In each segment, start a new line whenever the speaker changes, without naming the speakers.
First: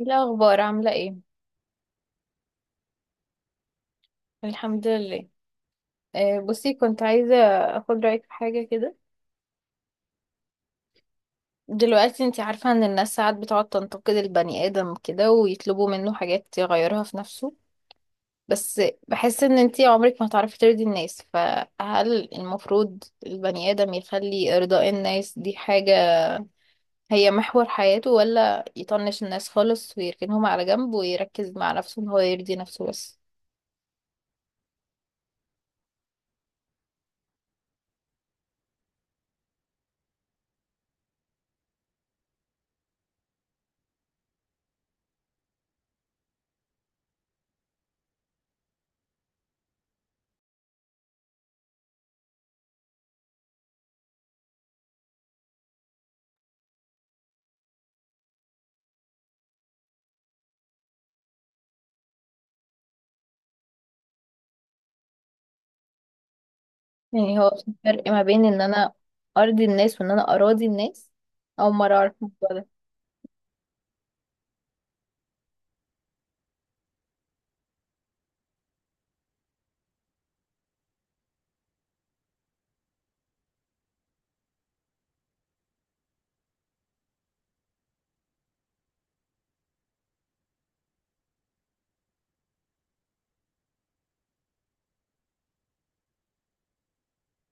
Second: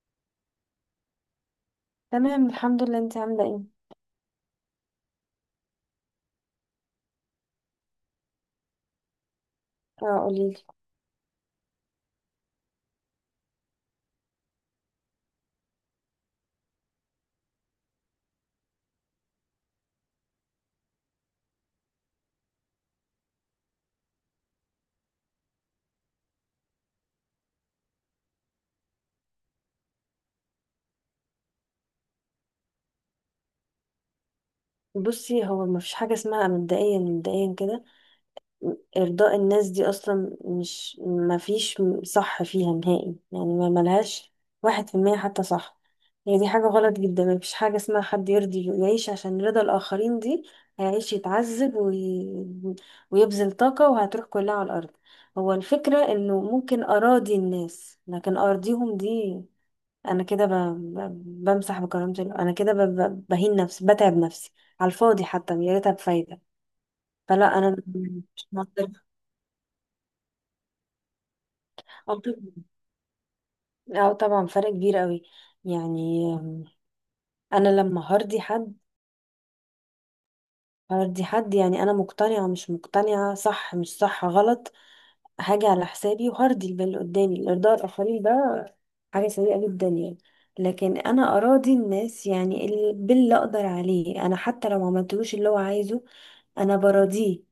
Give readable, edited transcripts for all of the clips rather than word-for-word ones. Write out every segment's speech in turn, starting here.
إيه الأخبار عاملة ايه؟
تمام، الحمد لله. انت عامله ايه؟
الحمد لله. بصي، كنت عايزة أخد رأيك في حاجة كده.
اه قوليلي.
دلوقتي انتي عارفة ان الناس ساعات بتقعد تنتقد البني آدم كده ويطلبوا منه حاجات يغيرها في نفسه، بس بحس ان انتي عمرك ما هتعرفي ترضي الناس. فهل المفروض البني آدم يخلي إرضاء الناس دي حاجة هي محور حياته، ولا يطنش الناس خالص ويركنهم على جنب ويركز مع نفسه ان هو يرضي نفسه بس؟
بصي، هو ما فيش حاجه اسمها. مبدئيا مبدئيا كده، ارضاء الناس دي اصلا، مش ما فيش صح فيها نهائي. يعني ما ملهاش 1% حتى صح. هي دي حاجه غلط جدا. ما فيش حاجه اسمها حد يرضي يعيش عشان رضا الاخرين. دي هيعيش يتعذب ويبذل طاقه وهتروح كلها على الارض. هو الفكره انه ممكن اراضي الناس، لكن ارضيهم دي انا كده ب... انا كده بهين نفسي، بتعب نفسي على الفاضي، حتى يا ريتها بفايدة.
يعني هو
فلا،
في
انا
فرق ما بين
مش
ان انا
مقدرة.
ارضي الناس وان انا اراضي الناس؟ اول مرة اعرف
اه
الموضوع
طب-
ده.
آه، طبعا فرق كبير قوي. يعني انا لما هرضي حد، هردي حد، يعني انا مقتنعة مش مقتنعة، صح مش صح، غلط حاجة على حسابي، وهرضي البال اللي قدامي. الارضاء الاخرين ده حاجة سيئة جدا يعني. لكن انا اراضي الناس يعني، باللي اقدر عليه انا، حتى لو ما عملتلوش اللي هو عايزه، انا براضيه.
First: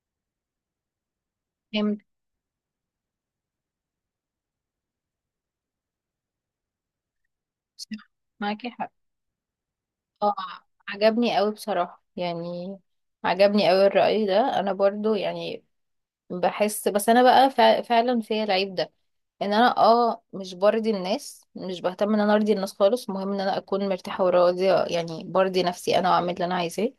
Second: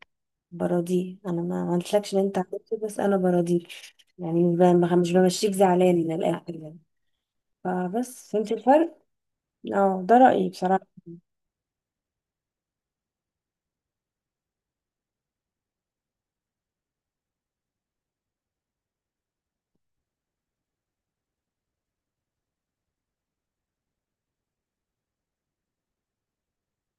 براضيه، انا ما
فهمت.
عملتلكش اللي انت عملته، بس انا براضيك. يعني مش بمشيك زعلان من الاخر يعني.
صح.
فبس، فهمت
معاكي حق.
الفرق. اه، ده
اه،
رأيي بصراحة.
عجبني قوي بصراحة يعني، عجبني قوي الرأي ده. انا برضو يعني بحس بس انا بقى فعلا فيا العيب ده، ان انا مش برضي الناس، مش بهتم ان انا ارضي الناس خالص. المهم ان انا اكون مرتاحة وراضية، يعني برضي نفسي انا واعمل اللي انا عايزاه،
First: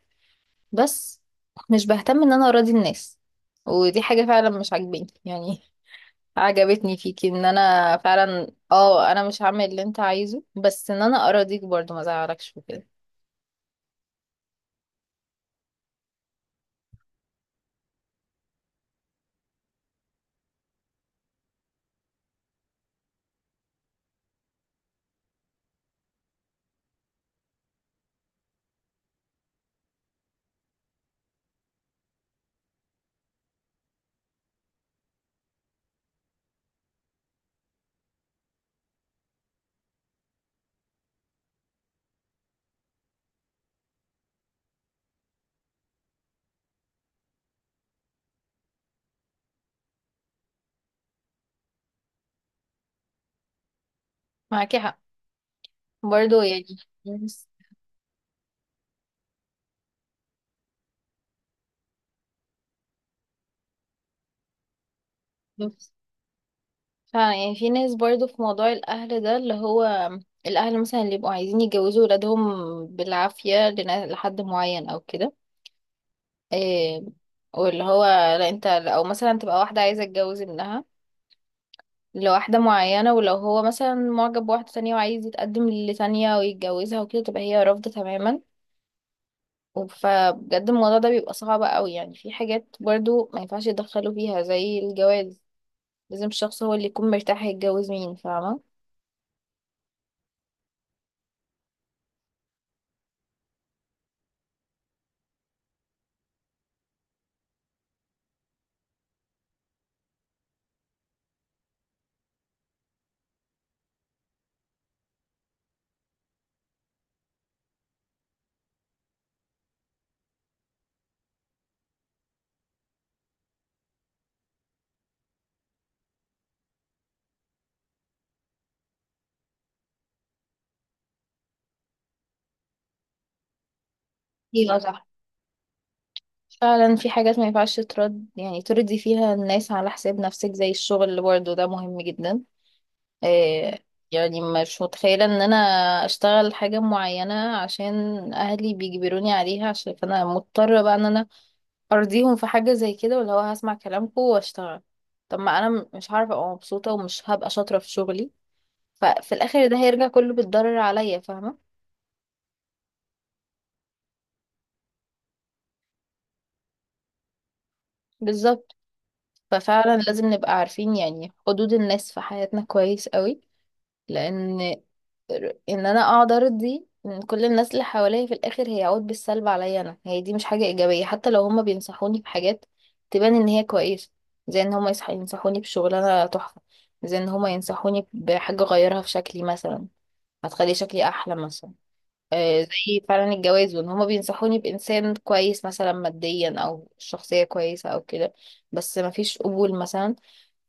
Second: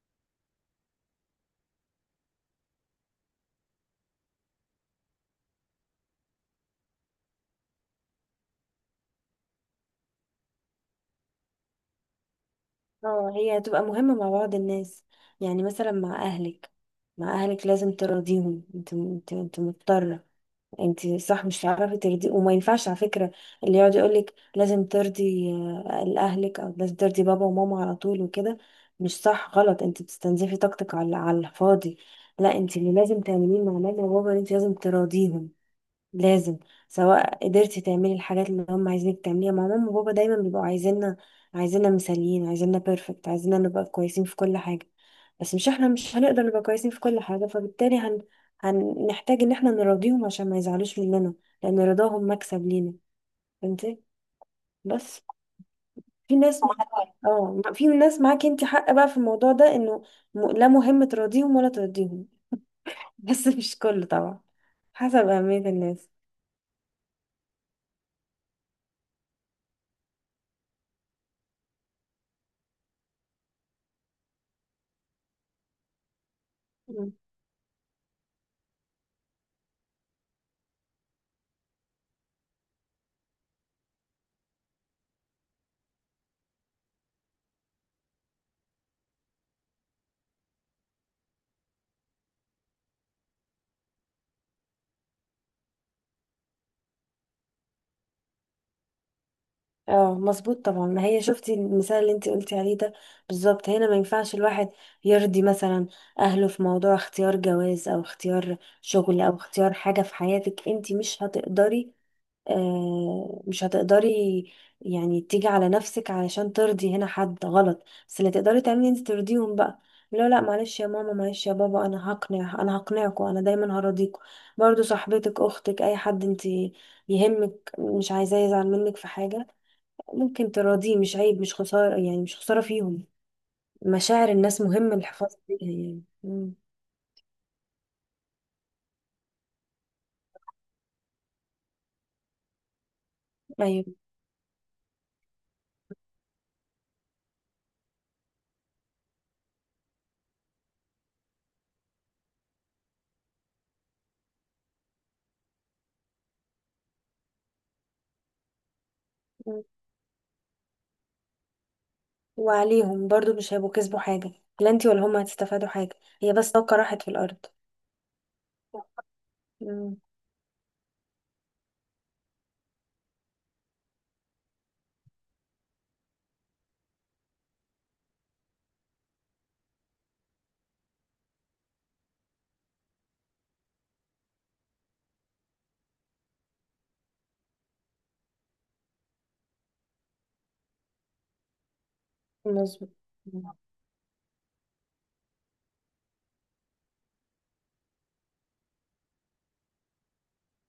بس مش بهتم ان انا اراضي الناس. ودي حاجة فعلا مش عاجباني يعني. عجبتني فيكي ان انا فعلا، اه، انا مش هعمل اللي انت عايزه بس ان انا اراضيك برضو، ما ازعلكش وكده.
اه، هي هتبقى مهمة مع بعض الناس، يعني مثلا مع أهلك لازم ترضيهم. انت مضطرة. انت صح مش هتعرفي ترضي، وما ينفعش على فكرة اللي يقعد يقولك لازم ترضي أهلك، أو لازم ترضي بابا وماما على طول وكده. مش صح، غلط. انت بتستنزفي طاقتك على الفاضي. لا، انت اللي لازم تعمليه مع ماما وبابا ان انت لازم تراضيهم، لازم. سواء قدرتي تعملي الحاجات اللي هم عايزينك تعمليها. مع ماما وبابا دايما بيبقوا عايزيننا، عايزيننا مثاليين، عايزيننا بيرفكت، عايزيننا نبقى كويسين في كل حاجة. بس مش، احنا مش هنقدر نبقى كويسين في كل حاجة، فبالتالي هنحتاج ان احنا نراضيهم عشان ما يزعلوش مننا، لان رضاهم مكسب لينا. فهمتي؟
معاكي حق
بس في
برضو
ناس.
يعني. ناس-
اه، في ناس معاكي انت حق بقى في الموضوع ده، انه لا، مهم تراضيهم ولا ترضيهم. بس مش كله طبعا، حسب أهمية
ناس-
الناس.
فعلا يعني في ناس برضو في موضوع الاهل ده، اللي هو الاهل مثلا اللي يبقوا عايزين يجوزوا ولادهم بالعافية لحد معين او كده. إيه، واللي هو لا، انت او مثلا تبقى واحدة عايزة تتجوز ابنها لواحدة معينة، ولو هو مثلا معجب بواحدة تانية وعايز يتقدم لتانية ويتجوزها وكده تبقى هي رافضة تماما. فبجد الموضوع ده بيبقى صعب قوي يعني. في حاجات برضو ما ينفعش يتدخلوا فيها زي الجواز. لازم الشخص هو اللي يكون مرتاح يتجوز مين، فاهمة.
اه مظبوط طبعا. ما هي شفتي المثال اللي انت قلتي عليه ده، بالظبط. هنا ما ينفعش الواحد يرضي، مثلا، اهله في موضوع اختيار جواز، او اختيار شغل، او اختيار حاجة في حياتك. انت مش هتقدري، آه مش هتقدري، يعني تيجي على نفسك علشان ترضي هنا حد، غلط. بس اللي تقدري تعملي، انت ترضيهم بقى. لا لا، معلش يا ماما، معلش يا بابا، انا هقنع، انا هقنعكم، انا دايما هراضيكم. برضو صاحبتك، اختك، اي حد انت يهمك مش عايزاه يزعل منك في حاجة، ممكن تراضيه. مش عيب، مش خسارة يعني، مش خسارة فيهم. مشاعر الناس
ايوه
مهم
صح.
الحفاظ عليها يعني. مم.
فعلا في حاجات ما ينفعش ترد يعني ترضي فيها الناس على حساب نفسك، زي الشغل اللي برضه ده مهم جدا. إيه،
أيوة.
يعني مش متخيلة ان انا اشتغل حاجة معينة عشان اهلي بيجبروني عليها، عشان فانا مضطرة بقى ان انا ارضيهم في حاجه زي كده، ولا هو هسمع كلامكم واشتغل؟ طب ما انا مش هعرف ابقى مبسوطه ومش هبقى شاطره في شغلي، ففي
مم.
الاخر ده هيرجع كله بالضرر عليا، فاهمه.
وعليهم برضو مش هيبقوا كسبوا حاجة. لا انتي ولا هما هتستفادوا حاجة. هي بس طاقة راحت في الأرض.
بالظبط. ففعلا
مم.
لازم نبقى عارفين يعني حدود الناس في حياتنا كويس قوي، لان ان انا اقعد ارضي من كل الناس اللي حواليا في الاخر هيعود بالسلب عليا انا. هي دي مش حاجه ايجابيه. حتى لو هما بينصحوني بحاجات تبان ان هي كويسه، زي ان هما ينصحوني بشغلانه تحفه، زي ان هما ينصحوني بحاجه اغيرها في شكلي مثلا هتخلي شكلي احلى مثلا،
مظبوط.
زي فعلا الجواز، وان هما بينصحوني بانسان كويس مثلا ماديا او شخصيه كويسه او كده، بس مفيش قبول مثلا.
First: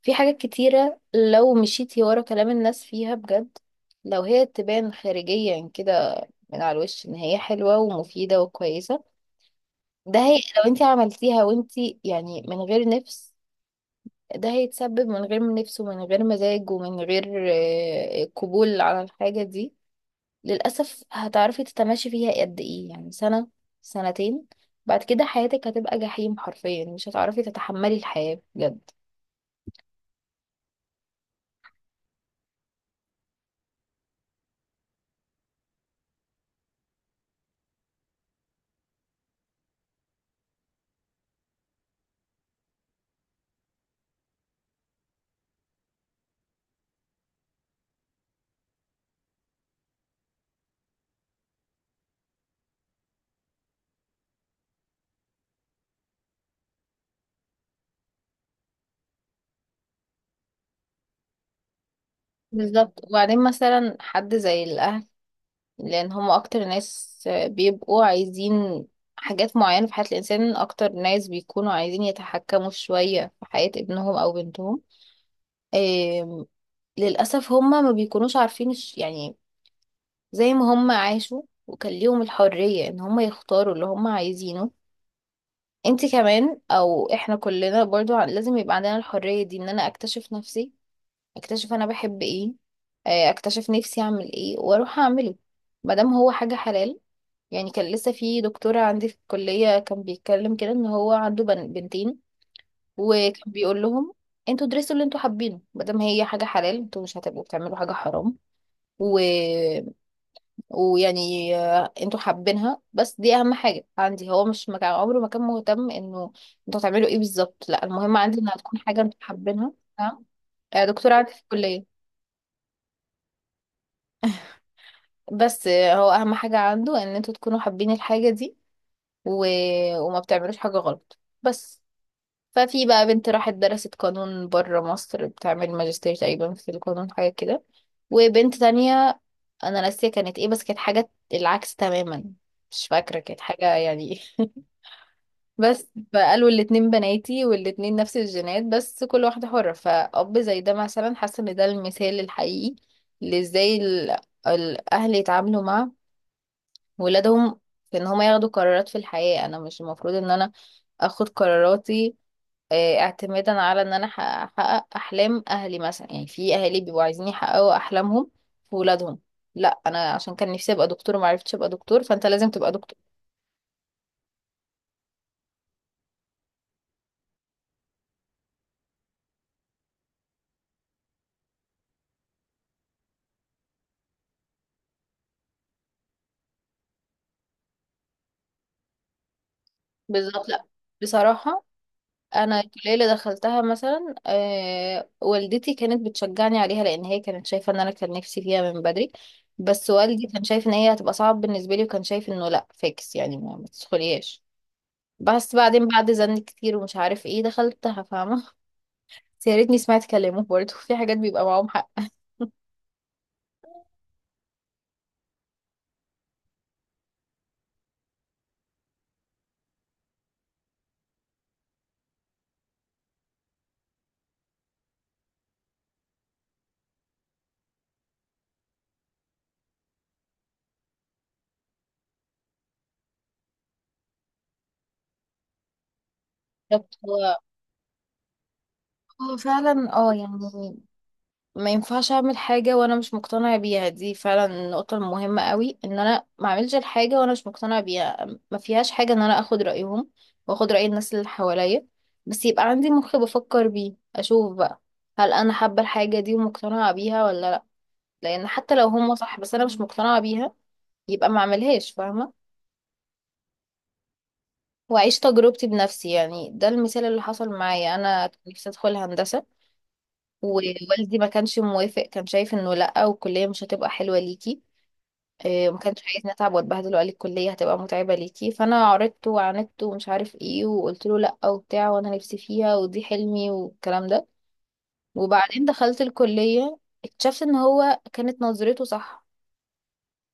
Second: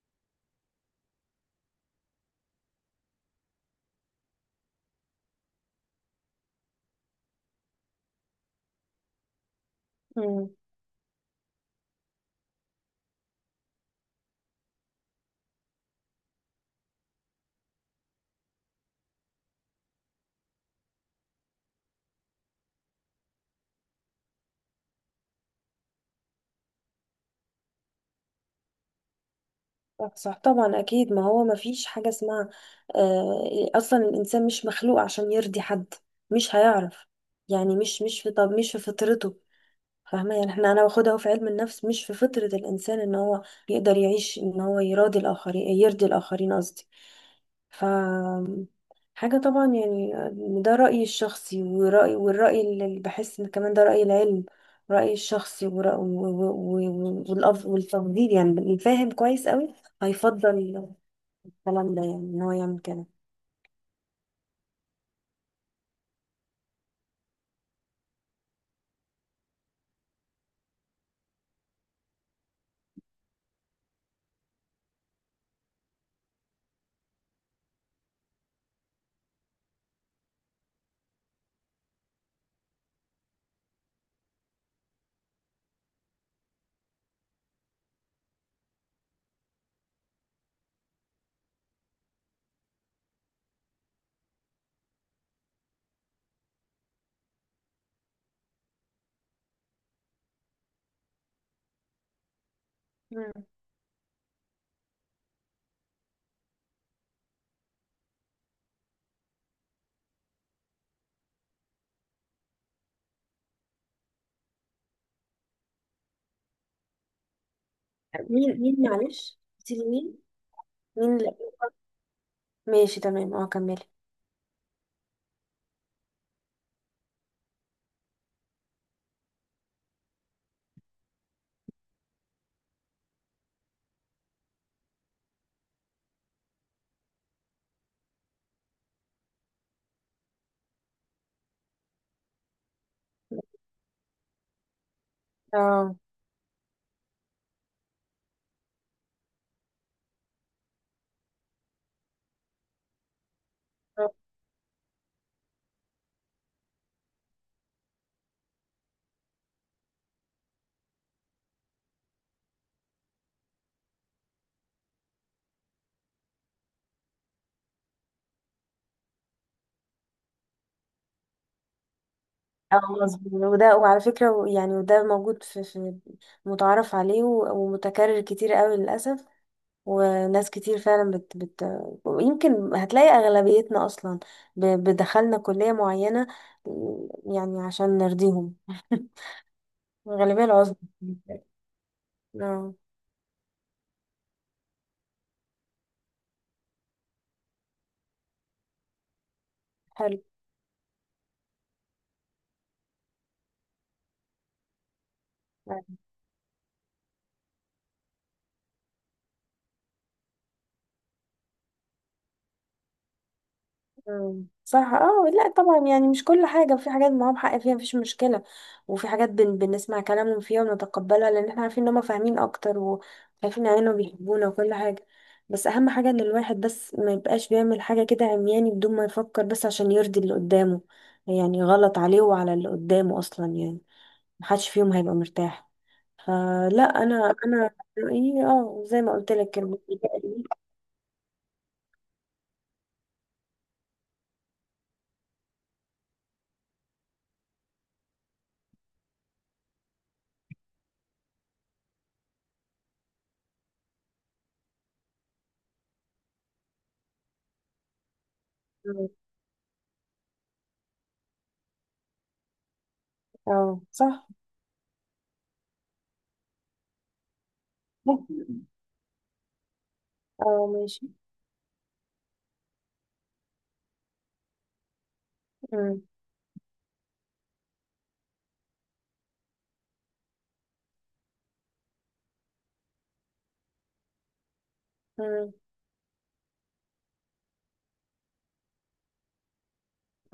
في حاجات كتيرة لو مشيتي ورا كلام الناس فيها بجد، لو هي تبان خارجيا كده من على الوش ان هي حلوة ومفيدة وكويسة، ده هي
مم.
لو انت عملتيها وانت يعني من غير نفس، ده هيتسبب من غير نفس ومن غير مزاج ومن غير قبول على الحاجة دي. للأسف هتعرفي تتماشي فيها قد ايه يعني؟ سنة، سنتين، بعد كده حياتك هتبقى جحيم حرفيا، مش هتعرفي تتحملي الحياة بجد.
صح صح. طبعا أكيد. ما هو ما فيش حاجة اسمها. أصلا، الإنسان مش مخلوق عشان يرضي حد، مش هيعرف. يعني مش في، طب مش في فطرته. فاهمة يعني، انا باخدها في علم النفس. مش في فطرة الانسان ان هو يقدر يعيش ان هو يراضي الاخرين، يرضي الاخرين قصدي. ف حاجة طبعا يعني. ده رأيي الشخصي والرأي اللي بحس ان كمان ده رأي العلم، رأيي الشخصي والتفضيل، يعني اللي فاهم كويس قوي هيفضل الكلام ده، يعني ان هو يعمل
بالظبط.
كده.
وبعدين مثلا حد زي الأهل، لان هم اكتر ناس بيبقوا عايزين حاجات معينة في حياة الانسان، اكتر ناس بيكونوا عايزين يتحكموا شوية في حياة ابنهم او بنتهم. آم، للاسف هم ما بيكونوش عارفين يعني زي ما هم عاشوا وكان ليهم الحرية ان هم يختاروا اللي هم عايزينه، انت كمان او احنا كلنا برضو لازم يبقى عندنا الحرية دي، ان انا اكتشف نفسي، اكتشف انا بحب ايه، اكتشف نفسي اعمل ايه واروح اعمله، مادام هو حاجة حلال. يعني كان لسه في دكتورة عندي في الكلية كان بيتكلم كده ان هو عنده بنتين،
مم.
وكان بيقول لهم انتوا درسوا اللي انتوا حابينه مادام هي حاجة حلال، انتوا مش هتبقوا بتعملوا حاجة حرام، و... ويعني انتوا حابينها، بس دي اهم حاجة عندي. هو مش مكان عمره ما كان مهتم انه انتوا هتعملوا ايه بالظبط، لا المهم عندي انها
مين
تكون حاجة انتوا
معلش
حابينها.
قلتيلي مين؟
نعم. دكتورة
مين؟
عندي
لا،
في الكلية.
ماشي، تمام، اه كملي.
بس هو اهم حاجة عنده ان انتوا تكونوا حابين الحاجة دي و... وما بتعملوش حاجة غلط بس. ففي بقى بنت راحت درست قانون بره مصر، بتعمل ماجستير تقريبا في القانون حاجة كده، وبنت تانية أنا ناسية كانت ايه بس كانت حاجة العكس تماما، مش فاكرة كانت حاجة يعني. بس
اه
فقالوا الاتنين بناتي والاتنين نفس الجينات بس كل واحدة حرة. فأب زي ده مثلا حاسة ان ده المثال الحقيقي لازاي الأهل يتعاملوا مع ولادهم في ان هما ياخدوا قرارات في الحياة. انا مش المفروض ان انا اخد قراراتي اعتمادا على ان انا احقق احلام اهلي مثلا. يعني في اهالي بيبقوا عايزين يحققوا احلامهم في ولادهم. لا، انا عشان كان نفسي ابقى دكتور وما عرفتش ابقى دكتور فانت لازم تبقى
اه
دكتور.
مظبوط. وده، وعلى فكرة يعني وده موجود في متعارف عليه ومتكرر كتير قوي للأسف. وناس كتير فعلا بت بت يمكن هتلاقي أغلبيتنا أصلا بدخلنا كلية معينة يعني عشان نرضيهم. الغالبية
بالظبط. لا
العظمى.
بصراحة، انا
اه
الكلية اللي دخلتها مثلا، والدتي كانت بتشجعني عليها لان هي كانت شايفة ان انا كان نفسي فيها من بدري، بس
حلو.
والدي كان شايف ان هي هتبقى صعب بالنسبة لي، وكان شايف انه لا، فيكس يعني، ما تدخليهاش. بس بعدين بعد زن كتير ومش عارف ايه دخلتها، فاهمة. بس يا ريتني سمعت كلامه برضه. في حاجات بيبقى معاهم حق.
مم. صح. اه لا طبعا يعني، مش كل حاجة، في حاجات معاهم حق فيها، مفيش مشكلة. وفي حاجات بنسمع كلامهم فيها ونتقبلها، لأن احنا عارفين ان هما فاهمين أكتر وعارفين يعني انهم بيحبونا وكل حاجة. بس أهم حاجة ان الواحد بس ما يبقاش بيعمل حاجة كده عمياني بدون ما يفكر، بس عشان يرضي اللي قدامه. يعني غلط عليه وعلى اللي قدامه أصلا يعني. محدش فيهم هيبقى مرتاح. فلا،
بالظبط،
أنا أنا رأيي، اه زي ما قلت
هو
لك
فعلا اه يعني ما ينفعش اعمل حاجة وانا مش مقتنع بيها. دي فعلا النقطة المهمة قوي، ان انا ما اعملش الحاجة وانا مش مقتنع بيها. ما فيهاش حاجة ان انا اخد رأيهم واخد رأي الناس اللي حواليا، بس يبقى عندي مخ بفكر بيه اشوف بقى هل انا حابة الحاجة دي ومقتنعة بيها ولا لا. لان حتى لو هم
اه.
صح بس انا مش مقتنعة بيها يبقى ما اعملهاش، فاهمة.
آه، صح.
واعيش تجربتي بنفسي. يعني ده المثال اللي حصل معايا، انا كان نفسي ادخل هندسه،
اه ماشي.
ووالدي ما كانش موافق، كان شايف انه لا، والكليه مش هتبقى حلوه ليكي. إيه، ما كانش
مم.
عايز نتعب واتبهدل، وقال لي الكليه هتبقى متعبه ليكي، فانا عرضت وعاندت ومش عارف ايه، وقلت له لا وبتاع وانا نفسي فيها ودي حلمي والكلام ده.
مم.
وبعدين دخلت الكليه، اكتشفت ان هو كانت نظرته صح،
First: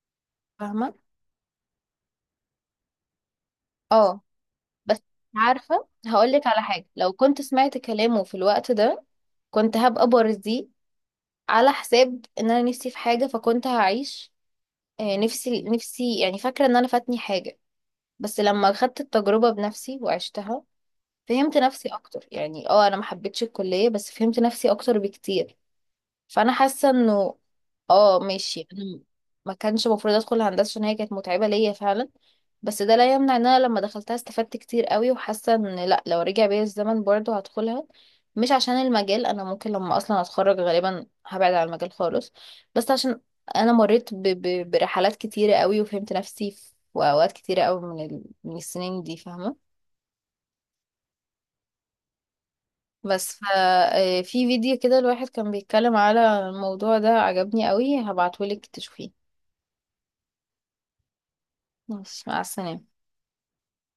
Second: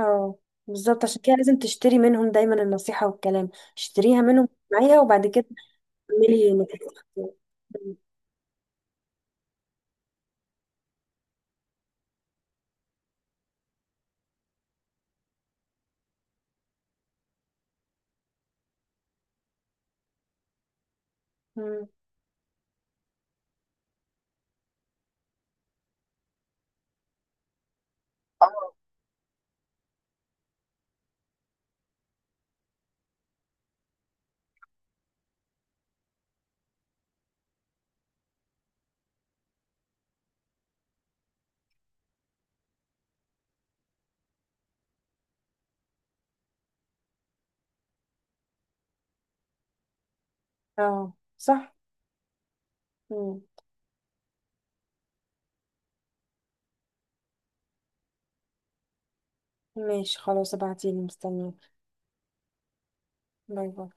اه
فاهمه.
بالظبط، عشان كده لازم تشتري منهم دايما النصيحة والكلام.
اه
اشتريها منهم
بس
معايا، وبعد كده
عارفه هقول لك
تعملي
على
نتيجة.
حاجه، لو كنت سمعت
مم.
كلامه في الوقت ده كنت هبقى برزي على حساب ان انا نفسي في حاجة، فكنت هعيش نفسي يعني فاكرة ان انا فاتني حاجة. بس لما خدت التجربة بنفسي وعشتها فهمت
مم.
نفسي اكتر، يعني اه انا ما حبيتش الكلية بس فهمت نفسي اكتر بكتير. فانا حاسه انه اه ماشي، انا ما كانش المفروض ادخل هندسه عشان هي كانت متعبه ليا فعلا، بس ده لا يمنع ان انا لما دخلتها استفدت كتير قوي، وحاسه ان لا، لو رجع بيا الزمن برضه هدخلها. مش عشان المجال، انا ممكن لما اصلا اتخرج غالبا هبعد عن المجال خالص، بس عشان انا مريت برحلات كتيره قوي، وفهمت نفسي في اوقات كتيره قوي من من السنين دي، فاهمه.
اه صح.
بس
مم.
في فيديو كده الواحد كان بيتكلم على الموضوع ده، عجبني قوي، هبعتهولك تشوفيه.
ماشي، خلاص، ابعتيلي، مستنيك.
ماشي، مع السلامة.
باي باي.